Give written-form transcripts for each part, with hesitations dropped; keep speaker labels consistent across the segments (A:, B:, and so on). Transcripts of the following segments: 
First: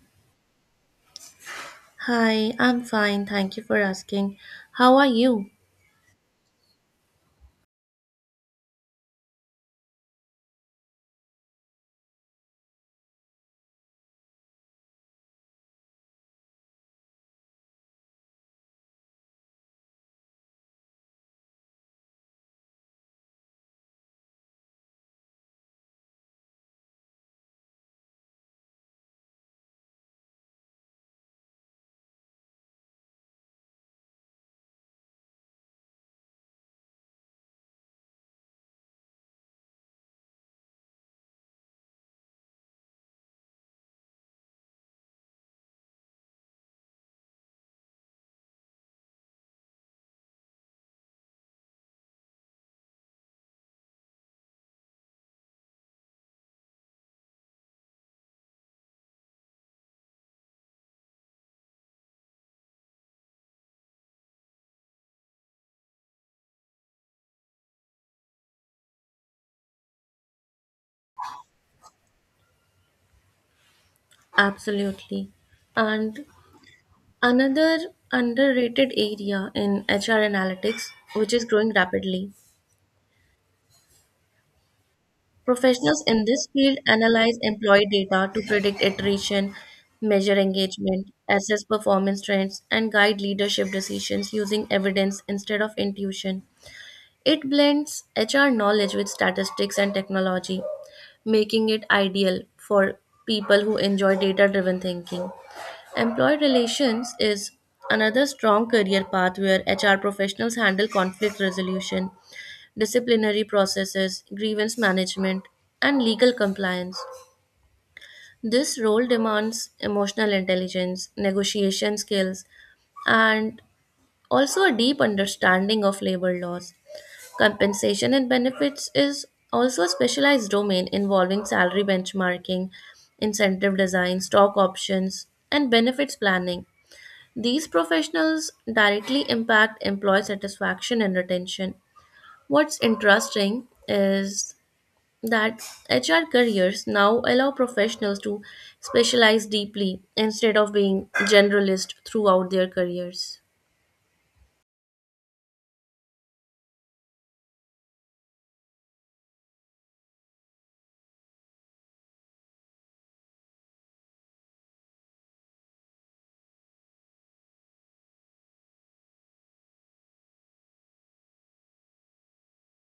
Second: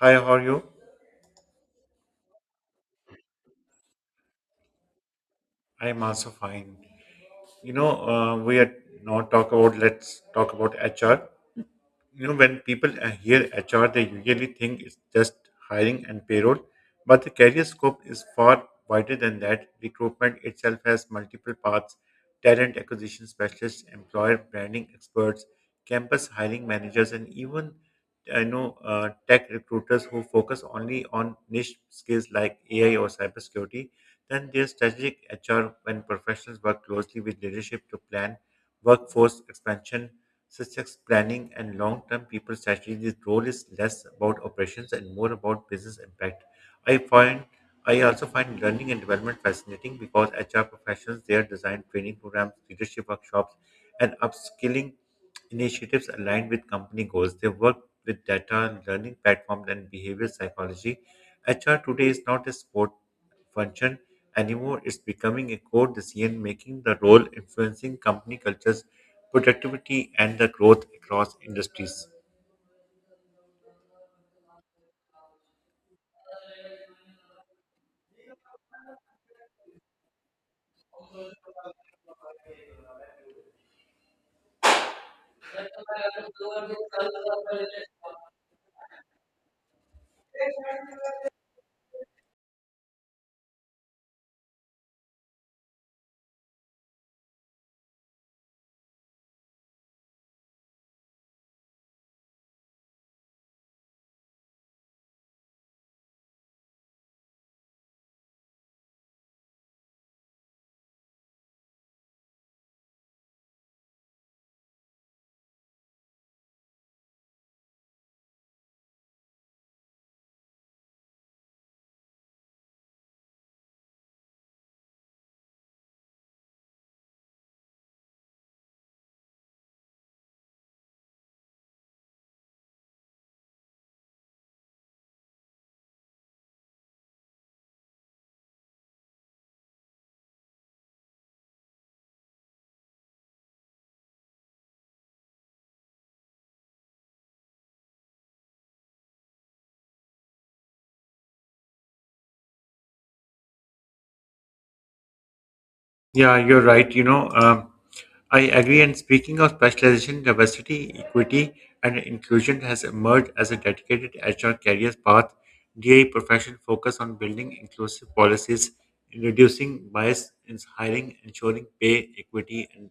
A: Hi, how are you?
B: Hi, I'm fine. Thank you for asking. How are you?
A: I'm also fine. We are not talk about. Let's talk about HR. You know when people hear HR, they usually think it's just hiring and payroll, but the career scope is far wider than that. Recruitment itself has multiple paths: talent acquisition specialists, employer branding experts, campus hiring managers, and even I know tech recruiters who focus only on niche skills like AI or cybersecurity. Then there's strategic HR when professionals work closely with leadership to plan workforce expansion success planning, and long term people strategy, this role is less about operations and more about business impact. I find I also find learning and development fascinating because HR professionals, their design training programs, leadership workshops, and upskilling initiatives aligned with company goals. They work with data, learning platforms, and behavioral psychology. HR today is not a sport function anymore. It's becoming a core decision making the role, influencing company cultures productivity and the growth across industries.
B: Absolutely. And another underrated area in HR analytics, which is growing rapidly. Professionals in this field analyze employee data to predict attrition, measure engagement, assess performance trends, and guide leadership decisions using evidence instead of intuition. It blends HR knowledge with statistics and technology, making it ideal for people who enjoy data driven thinking. Employee relations is another strong career path where HR professionals handle conflict resolution, disciplinary processes, grievance management, and legal compliance. This role demands emotional intelligence, negotiation skills, and also a deep understanding of labor laws. Compensation and benefits is also a specialized domain involving salary benchmarking, incentive design, stock options, and benefits planning. These professionals directly impact employee satisfaction and retention. What's interesting is that HR careers now allow professionals to specialize deeply instead of being generalist throughout their careers.
A: Yeah, you're right. I agree. And speaking of specialization, diversity, equity, and inclusion has emerged as a dedicated HR careers path. DI profession focus on building inclusive policies, reducing bias in hiring, ensuring pay equity, and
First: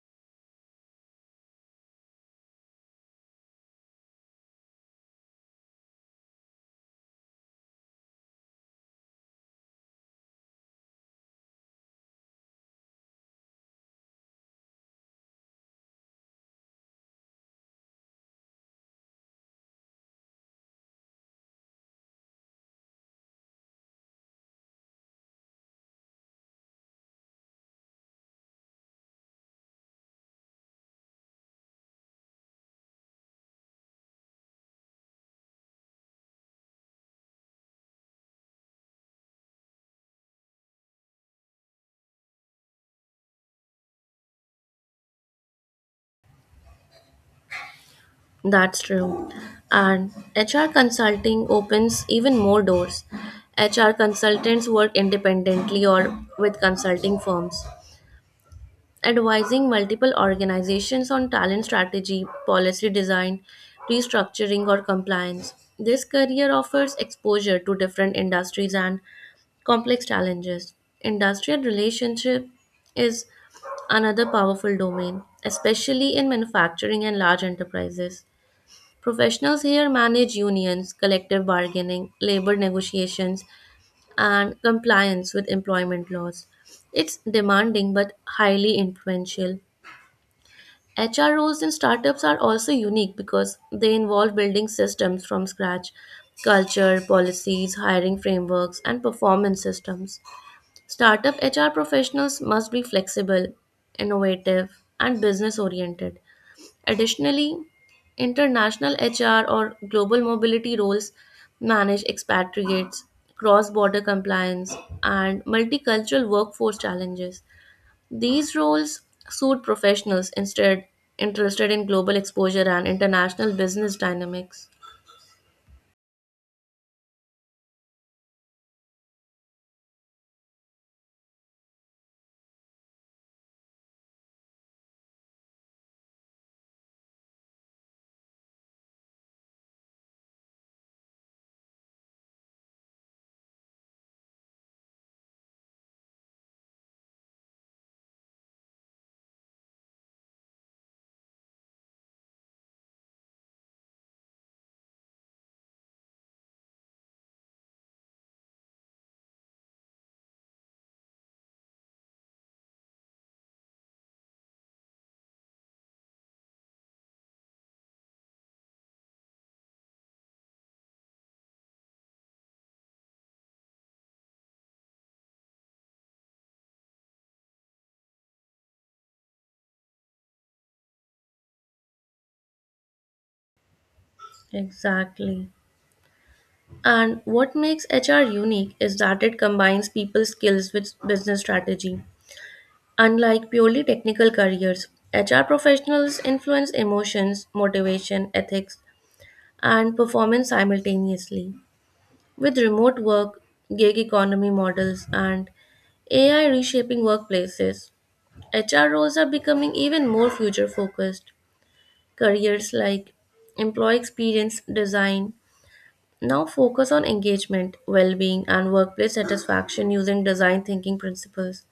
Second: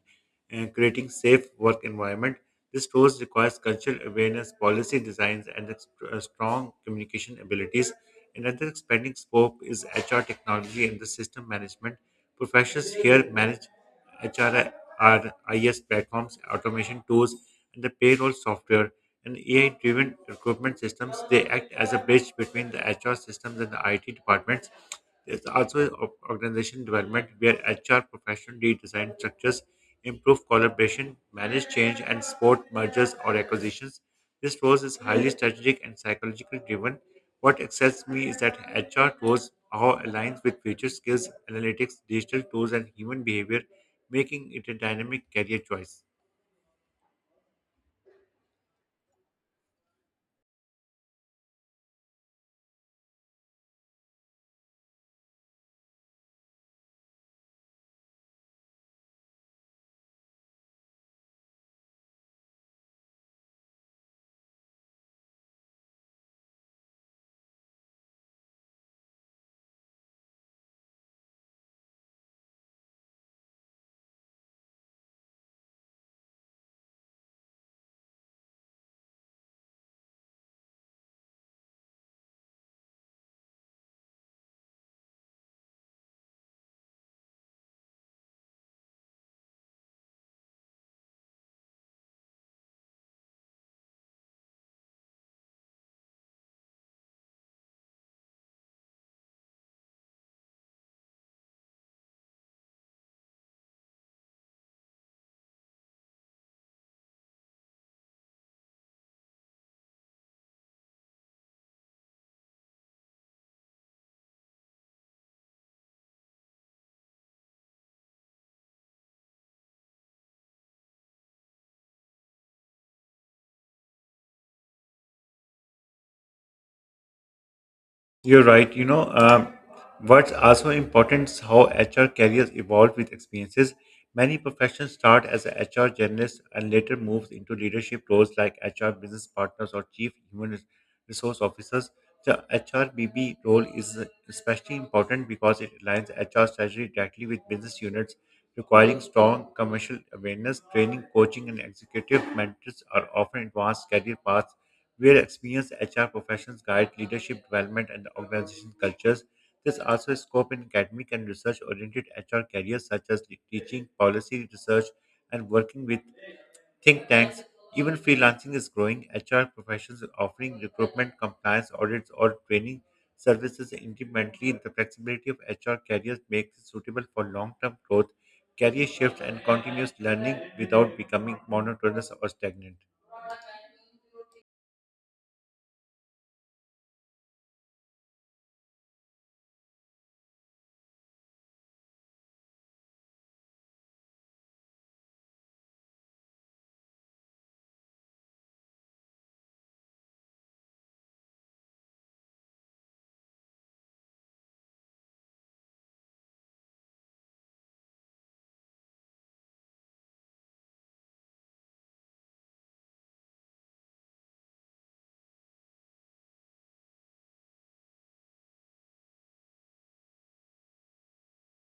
A: creating safe work environment. This tools requires cultural awareness, policy designs, and strong communication abilities. Another expanding scope is HR technology and the system management. Professionals here manage HR platforms, automation tools, and the payroll software and AI-driven recruitment systems. They act as a bridge between the HR systems and the IT departments. There's also organization development where HR professionals redesign structures improve collaboration, manage change, and support mergers or acquisitions. This role is highly strategic and psychologically driven. What excites me is that HR roles how aligns with future skills, analytics, digital tools, and human behavior, making it a dynamic career choice.
B: That's true. And HR consulting opens even more doors. HR consultants work independently or with consulting firms, advising multiple organizations on talent strategy, policy design, restructuring, or compliance. This career offers exposure to different industries and complex challenges. Industrial relationship is another powerful domain, especially in manufacturing and large enterprises. Professionals here manage unions, collective bargaining, labor negotiations, and compliance with employment laws. It's demanding but highly influential. HR roles in startups are also unique because they involve building systems from scratch, culture, policies, hiring frameworks, and performance systems. Startup HR professionals must be flexible, innovative, and business oriented. Additionally, international HR or global mobility roles manage expatriates, cross border compliance, and multicultural workforce challenges. These roles suit professionals instead interested in global exposure and international business dynamics.
A: You're right. What's also important is how HR careers evolve with experiences. Many professions start as a HR journalist and later moves into leadership roles like HR business partners or chief resource officers. The HRBB role is especially important because it aligns HR strategy directly with business units, requiring strong commercial awareness. Training, coaching, and executive mentors are often advanced career paths where experienced HR professionals guide leadership development and organization cultures. There's also a scope in academic and research oriented HR careers such as teaching, policy research, and working with think tanks. Even freelancing is growing. HR professions are offering recruitment, compliance, audits, or training services independently. The flexibility of HR careers makes it suitable for long term growth, career shifts, and continuous learning without becoming monotonous or stagnant.
B: Exactly. And what makes HR unique is that it combines people skills with business strategy. Unlike purely technical careers, HR professionals influence emotions, motivation, ethics, and performance simultaneously. With remote work, gig economy models, and AI reshaping workplaces, HR roles are becoming even more future focused. Careers like employee experience design now focus on engagement, well being, and workplace satisfaction using design thinking principles.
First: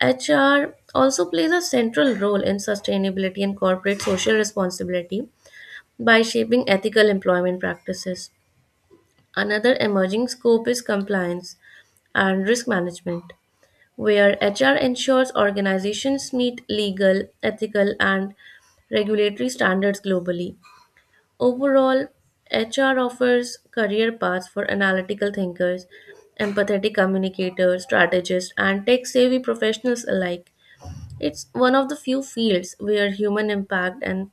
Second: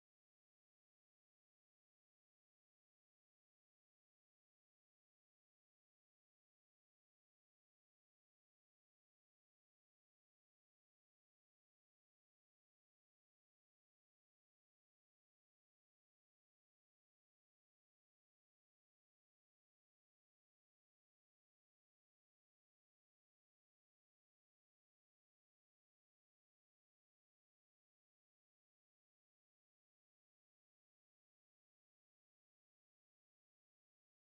B: HR also plays a central role in sustainability and corporate social responsibility by shaping ethical employment practices. Another emerging scope is compliance and risk management, where HR ensures organizations meet legal, ethical, and regulatory standards globally. Overall, HR offers career paths for analytical thinkers, empathetic communicators, strategists, and tech savvy professionals alike. It's one of the few fields where human impact and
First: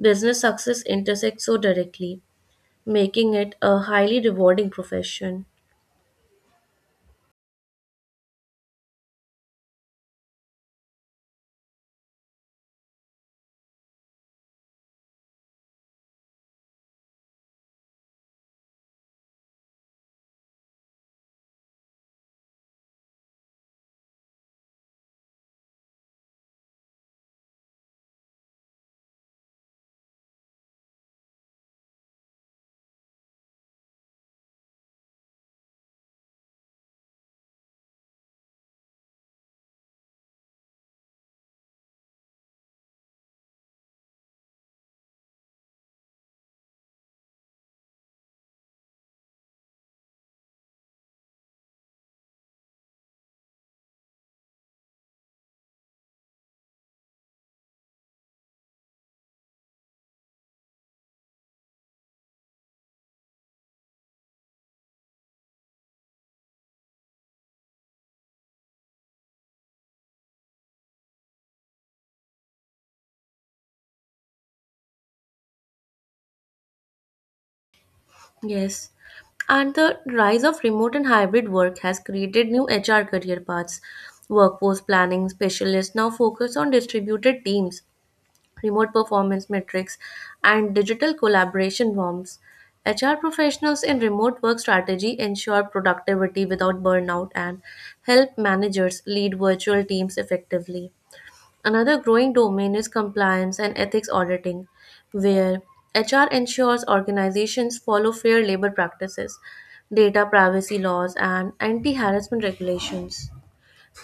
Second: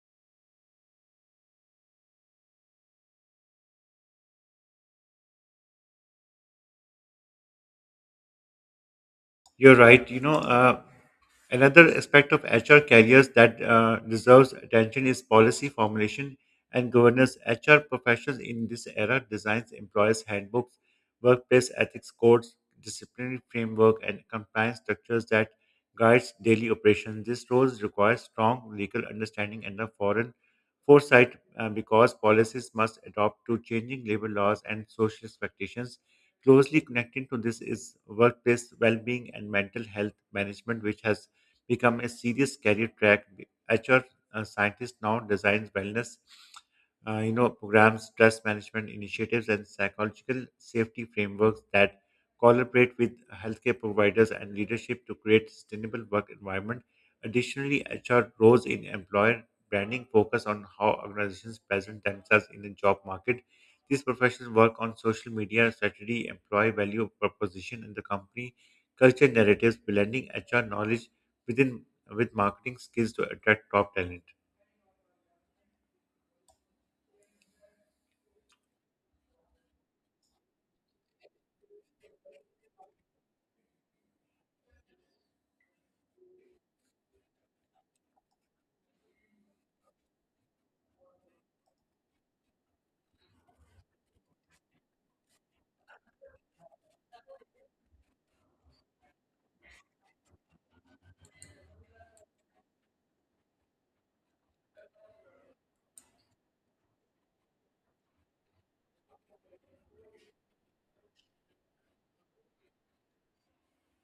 B: business success intersect so directly, making it a highly rewarding profession.
A: You're right. Another aspect of HR careers that deserves attention is policy formulation and governance. HR professionals in this era designs employers' handbooks, workplace ethics codes, disciplinary framework, and compliance structures that guides daily operations. These roles require strong legal understanding and a foreign foresight because policies must adapt to changing labor laws and social expectations. Closely connected to this is workplace well-being and mental health management, which has become a serious career track. HR scientists now designs wellness, programs, stress management initiatives, and psychological safety frameworks that collaborate with healthcare providers and leadership to create sustainable work environment. Additionally, HR roles in employer branding focus on how organizations present themselves in the job market these professionals work on social media strategy, employee value proposition, and the company culture narratives, blending HR knowledge within with marketing skills to attract top talent.
B: Yes. And the rise of remote and hybrid work has created new HR career paths. Workforce planning specialists now focus on distributed teams, remote performance metrics, and digital collaboration norms. HR professionals in remote work strategy ensure productivity without burnout and help managers lead virtual teams effectively. Another growing domain is compliance and ethics auditing, where HR ensures organizations follow fair labor practices, data privacy laws, and anti harassment regulations.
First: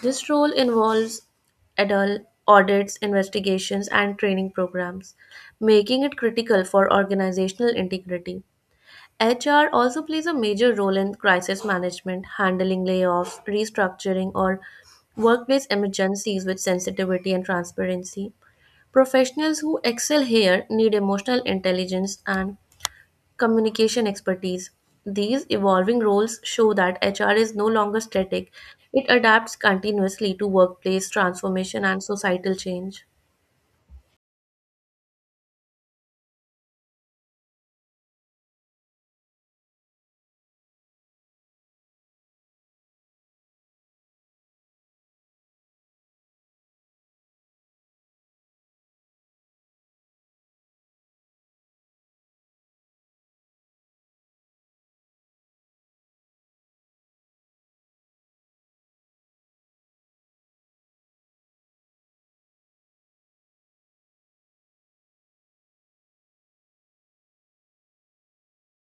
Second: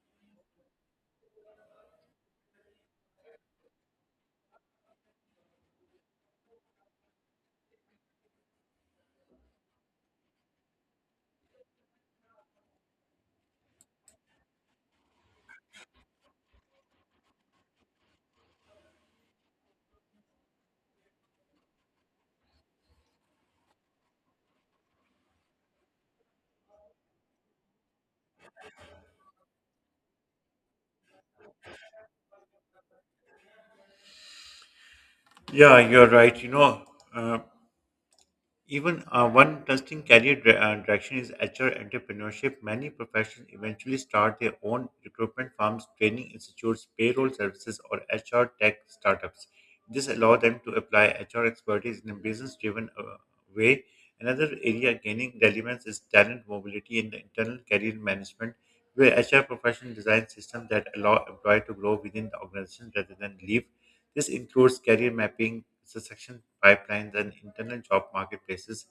B: This role involves adult audits, investigations, and training programs, making it critical for organizational integrity. HR also plays a major role in crisis management, handling layoffs, restructuring, or workplace emergencies with sensitivity and transparency. Professionals who excel here need emotional intelligence and communication expertise. These evolving roles show that HR is no longer static, it adapts continuously to workplace transformation and societal change.
A: Yeah, you're right. Uh, Even one interesting career direction is HR entrepreneurship. Many professions eventually start their own recruitment firms, training institutes, payroll services, or HR tech startups. This allows them to apply HR expertise in a business driven way. Another area gaining relevance is talent mobility in the internal career management, where HR professionals design systems that allow employees to grow within the organization rather than leave. This includes career mapping, succession pipelines, and internal job marketplaces.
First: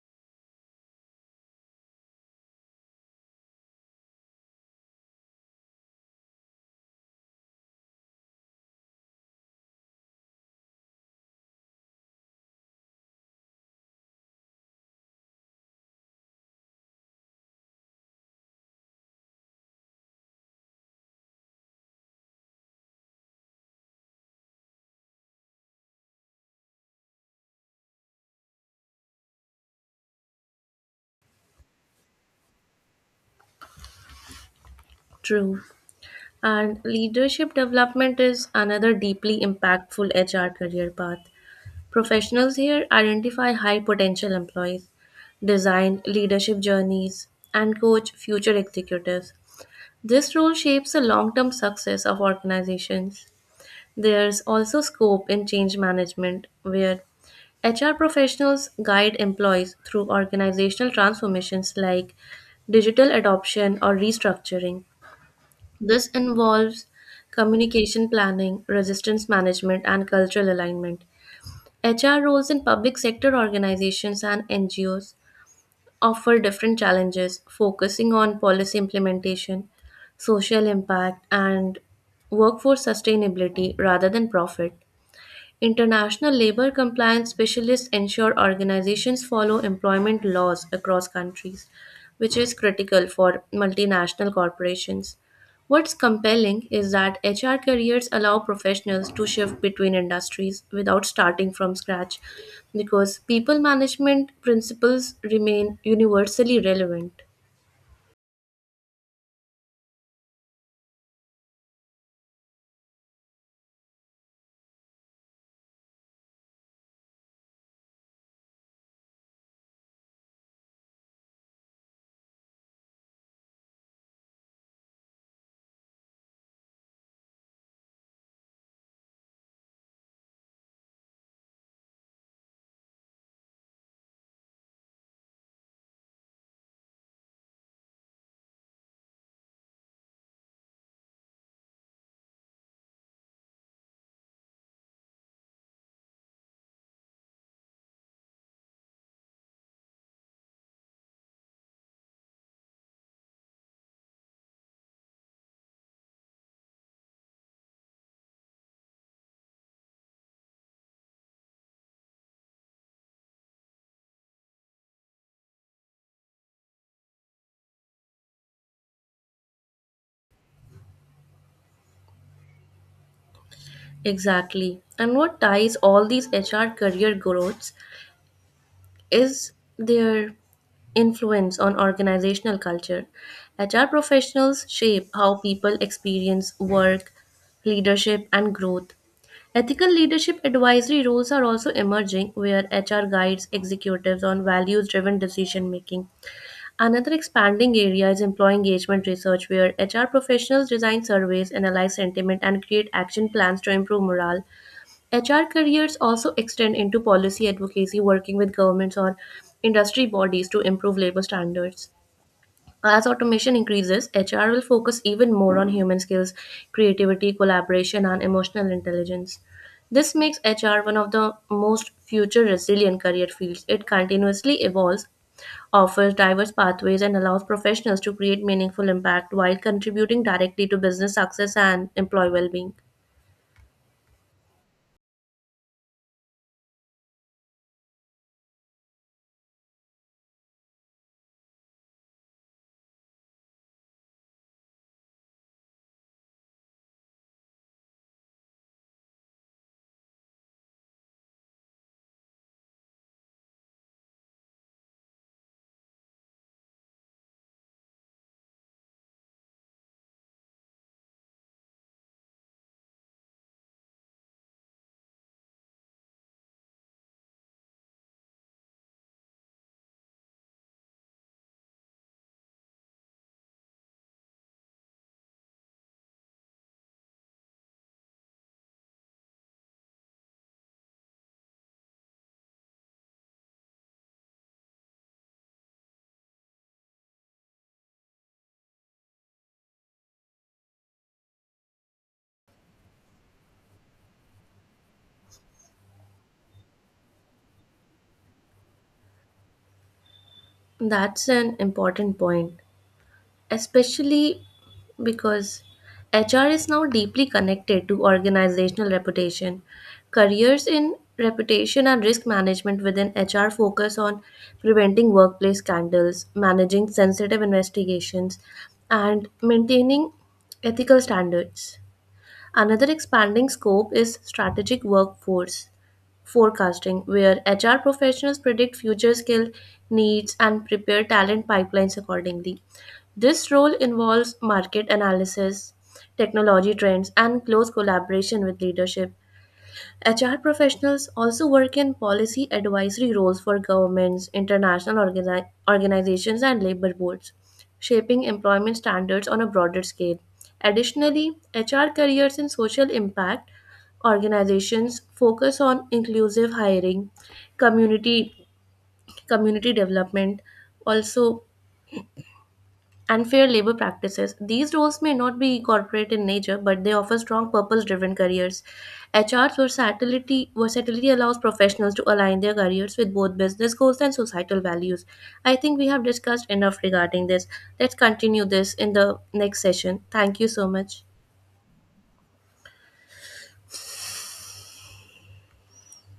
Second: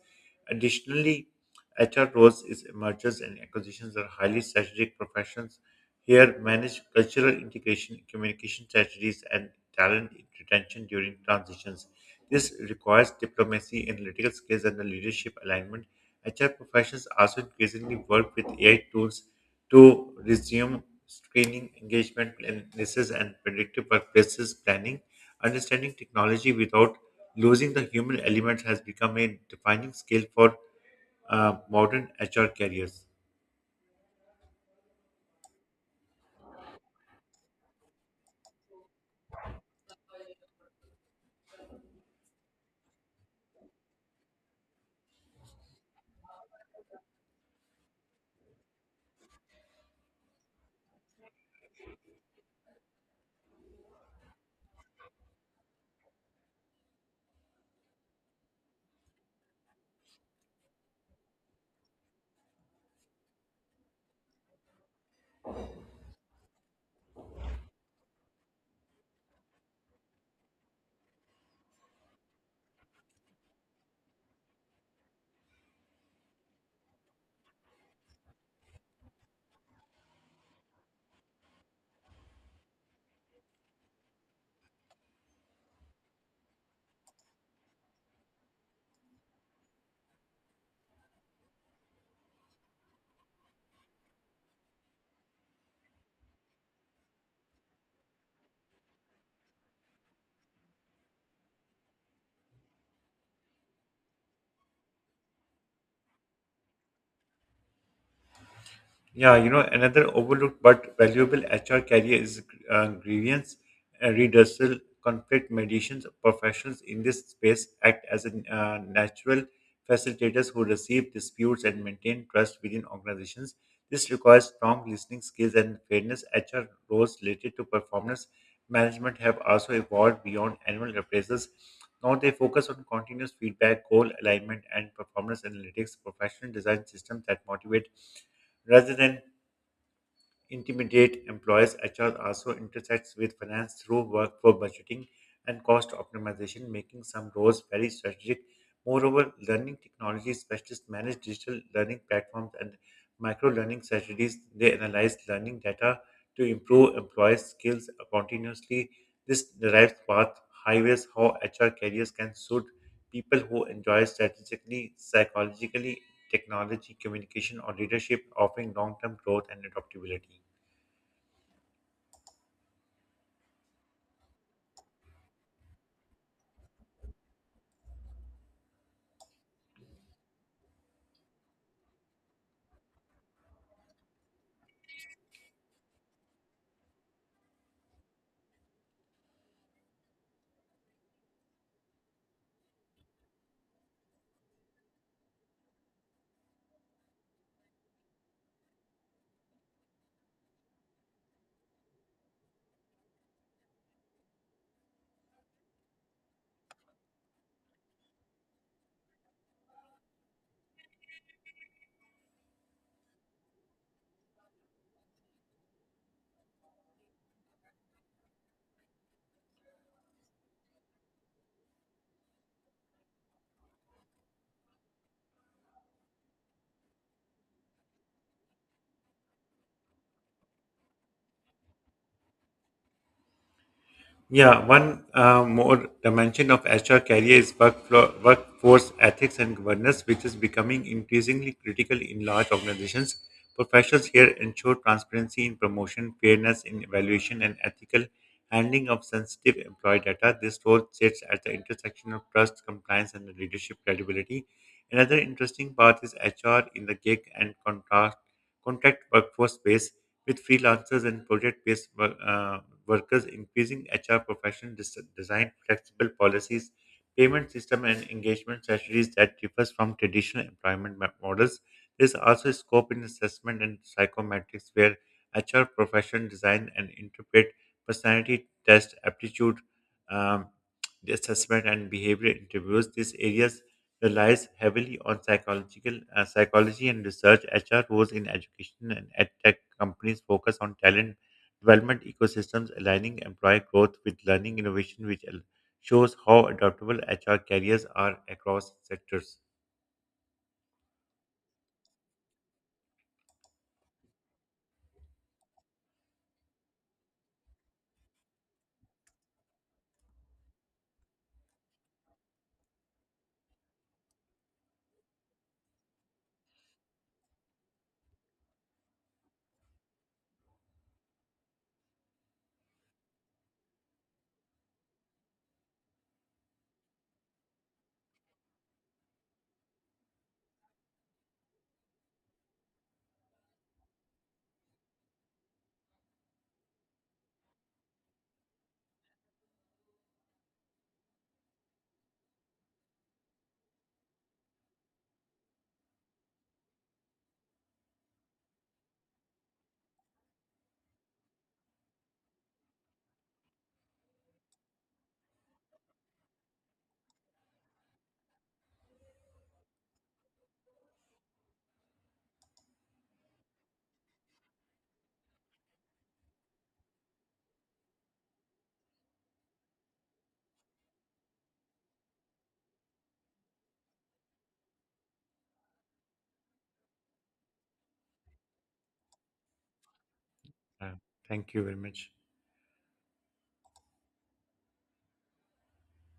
A: Additionally, HR roles is mergers and acquisitions are highly strategic professions. Here, manage cultural integration, communication strategies, and talent retention during transitions. This requires diplomacy, analytical skills, and a leadership alignment. HR professions also increasingly work with AI tools to resume screening, engagement analysis, and predictive workplaces planning. Understanding technology without losing the human element has become a defining skill for modern HR careers.
B: True. And leadership development is another deeply impactful HR career path. Professionals here identify high potential employees, design leadership journeys, and coach future executives. This role shapes the long term success of organizations. There's also scope in change management, where HR professionals guide employees through organizational transformations like digital adoption or restructuring. This involves communication planning, resistance management, and cultural alignment. HR roles in public sector organizations and NGOs offer different challenges, focusing on policy implementation, social impact, and workforce sustainability rather than profit. International labor compliance specialists ensure organizations follow employment laws across countries, which is critical for multinational corporations. What's compelling is that HR careers allow professionals to shift between industries without starting from scratch because people management principles remain universally relevant.
A: Yeah, you know, another overlooked but valuable HR career is grievance redressal, conflict mediations. Professionals in this space act as a natural facilitators who receive disputes and maintain trust within organizations. This requires strong listening skills and fairness. HR roles related to performance management have also evolved beyond annual appraisals. Now they focus on continuous feedback, goal alignment, and performance analytics, professional design systems that motivate rather than intimidate employees, HR also intersects with finance through workforce budgeting and cost optimization, making some roles very strategic. Moreover, learning technology specialists manage digital learning platforms and micro learning strategies. They analyze learning data to improve employees' skills continuously. This derives path highways how HR careers can suit people who enjoy strategically, psychologically, technology, communication, or leadership, offering long term growth and adaptability.
B: Exactly. And what ties all these HR career growths is their influence on organizational culture. HR professionals shape how people experience work, leadership, and growth. Ethical leadership advisory roles are also emerging, where HR guides executives on values driven decision making. Another expanding area is employee engagement research, where HR professionals design surveys, analyze sentiment, and create action plans to improve morale. HR careers also extend into policy advocacy, working with governments or industry bodies to improve labor standards. As automation increases, HR will focus even more on human skills, creativity, collaboration, and emotional intelligence. This makes HR one of the most future resilient career fields. It continuously evolves, offers diverse pathways, and allows professionals to create meaningful impact while contributing directly to business success and employee well being.
A: Yeah, one more dimension of HR career is workforce ethics and governance, which is becoming increasingly critical in large organizations. Professionals here ensure transparency in promotion, fairness in evaluation, and ethical handling of sensitive employee data. This role sits at the intersection of trust, compliance, and leadership credibility. Another interesting part is HR in the gig and contract workforce space with freelancers and project-based workers, increasing HR professional design, flexible policies, payment system, and engagement strategies that differs from traditional employment models. There's also scope in assessment and psychometrics where HR professional design and interpret personality test, aptitude, um, assessment, and behavior interviews. These areas relies heavily on psychological psychology and research. HR roles in education and edtech companies focus on talent development ecosystems, aligning employee growth with learning innovation, shows how adaptable HR careers are across sectors.
B: That's an important point, especially because HR is now deeply connected to organizational reputation. Careers in reputation and risk management within HR focus on preventing workplace scandals, managing sensitive investigations, and maintaining ethical standards. Another expanding scope is strategic workforce forecasting, where HR professionals predict future skill needs and prepare talent pipelines accordingly. This role involves market analysis, technology trends, and close collaboration with leadership. HR professionals also work in policy advisory roles for governments, international organizations, and labor boards, shaping employment standards on a broader scale. Additionally, HR careers in social impact organizations focus on inclusive hiring, community community development, also and fair labor practices. These roles may not be corporate in nature, but they offer strong purpose driven careers. HR's versatility allows professionals to align their careers with both business goals and societal values. I think we have discussed enough regarding this. Let's continue this in the next session. Thank you so
A: Uh,
B: much.
A: thank you very much.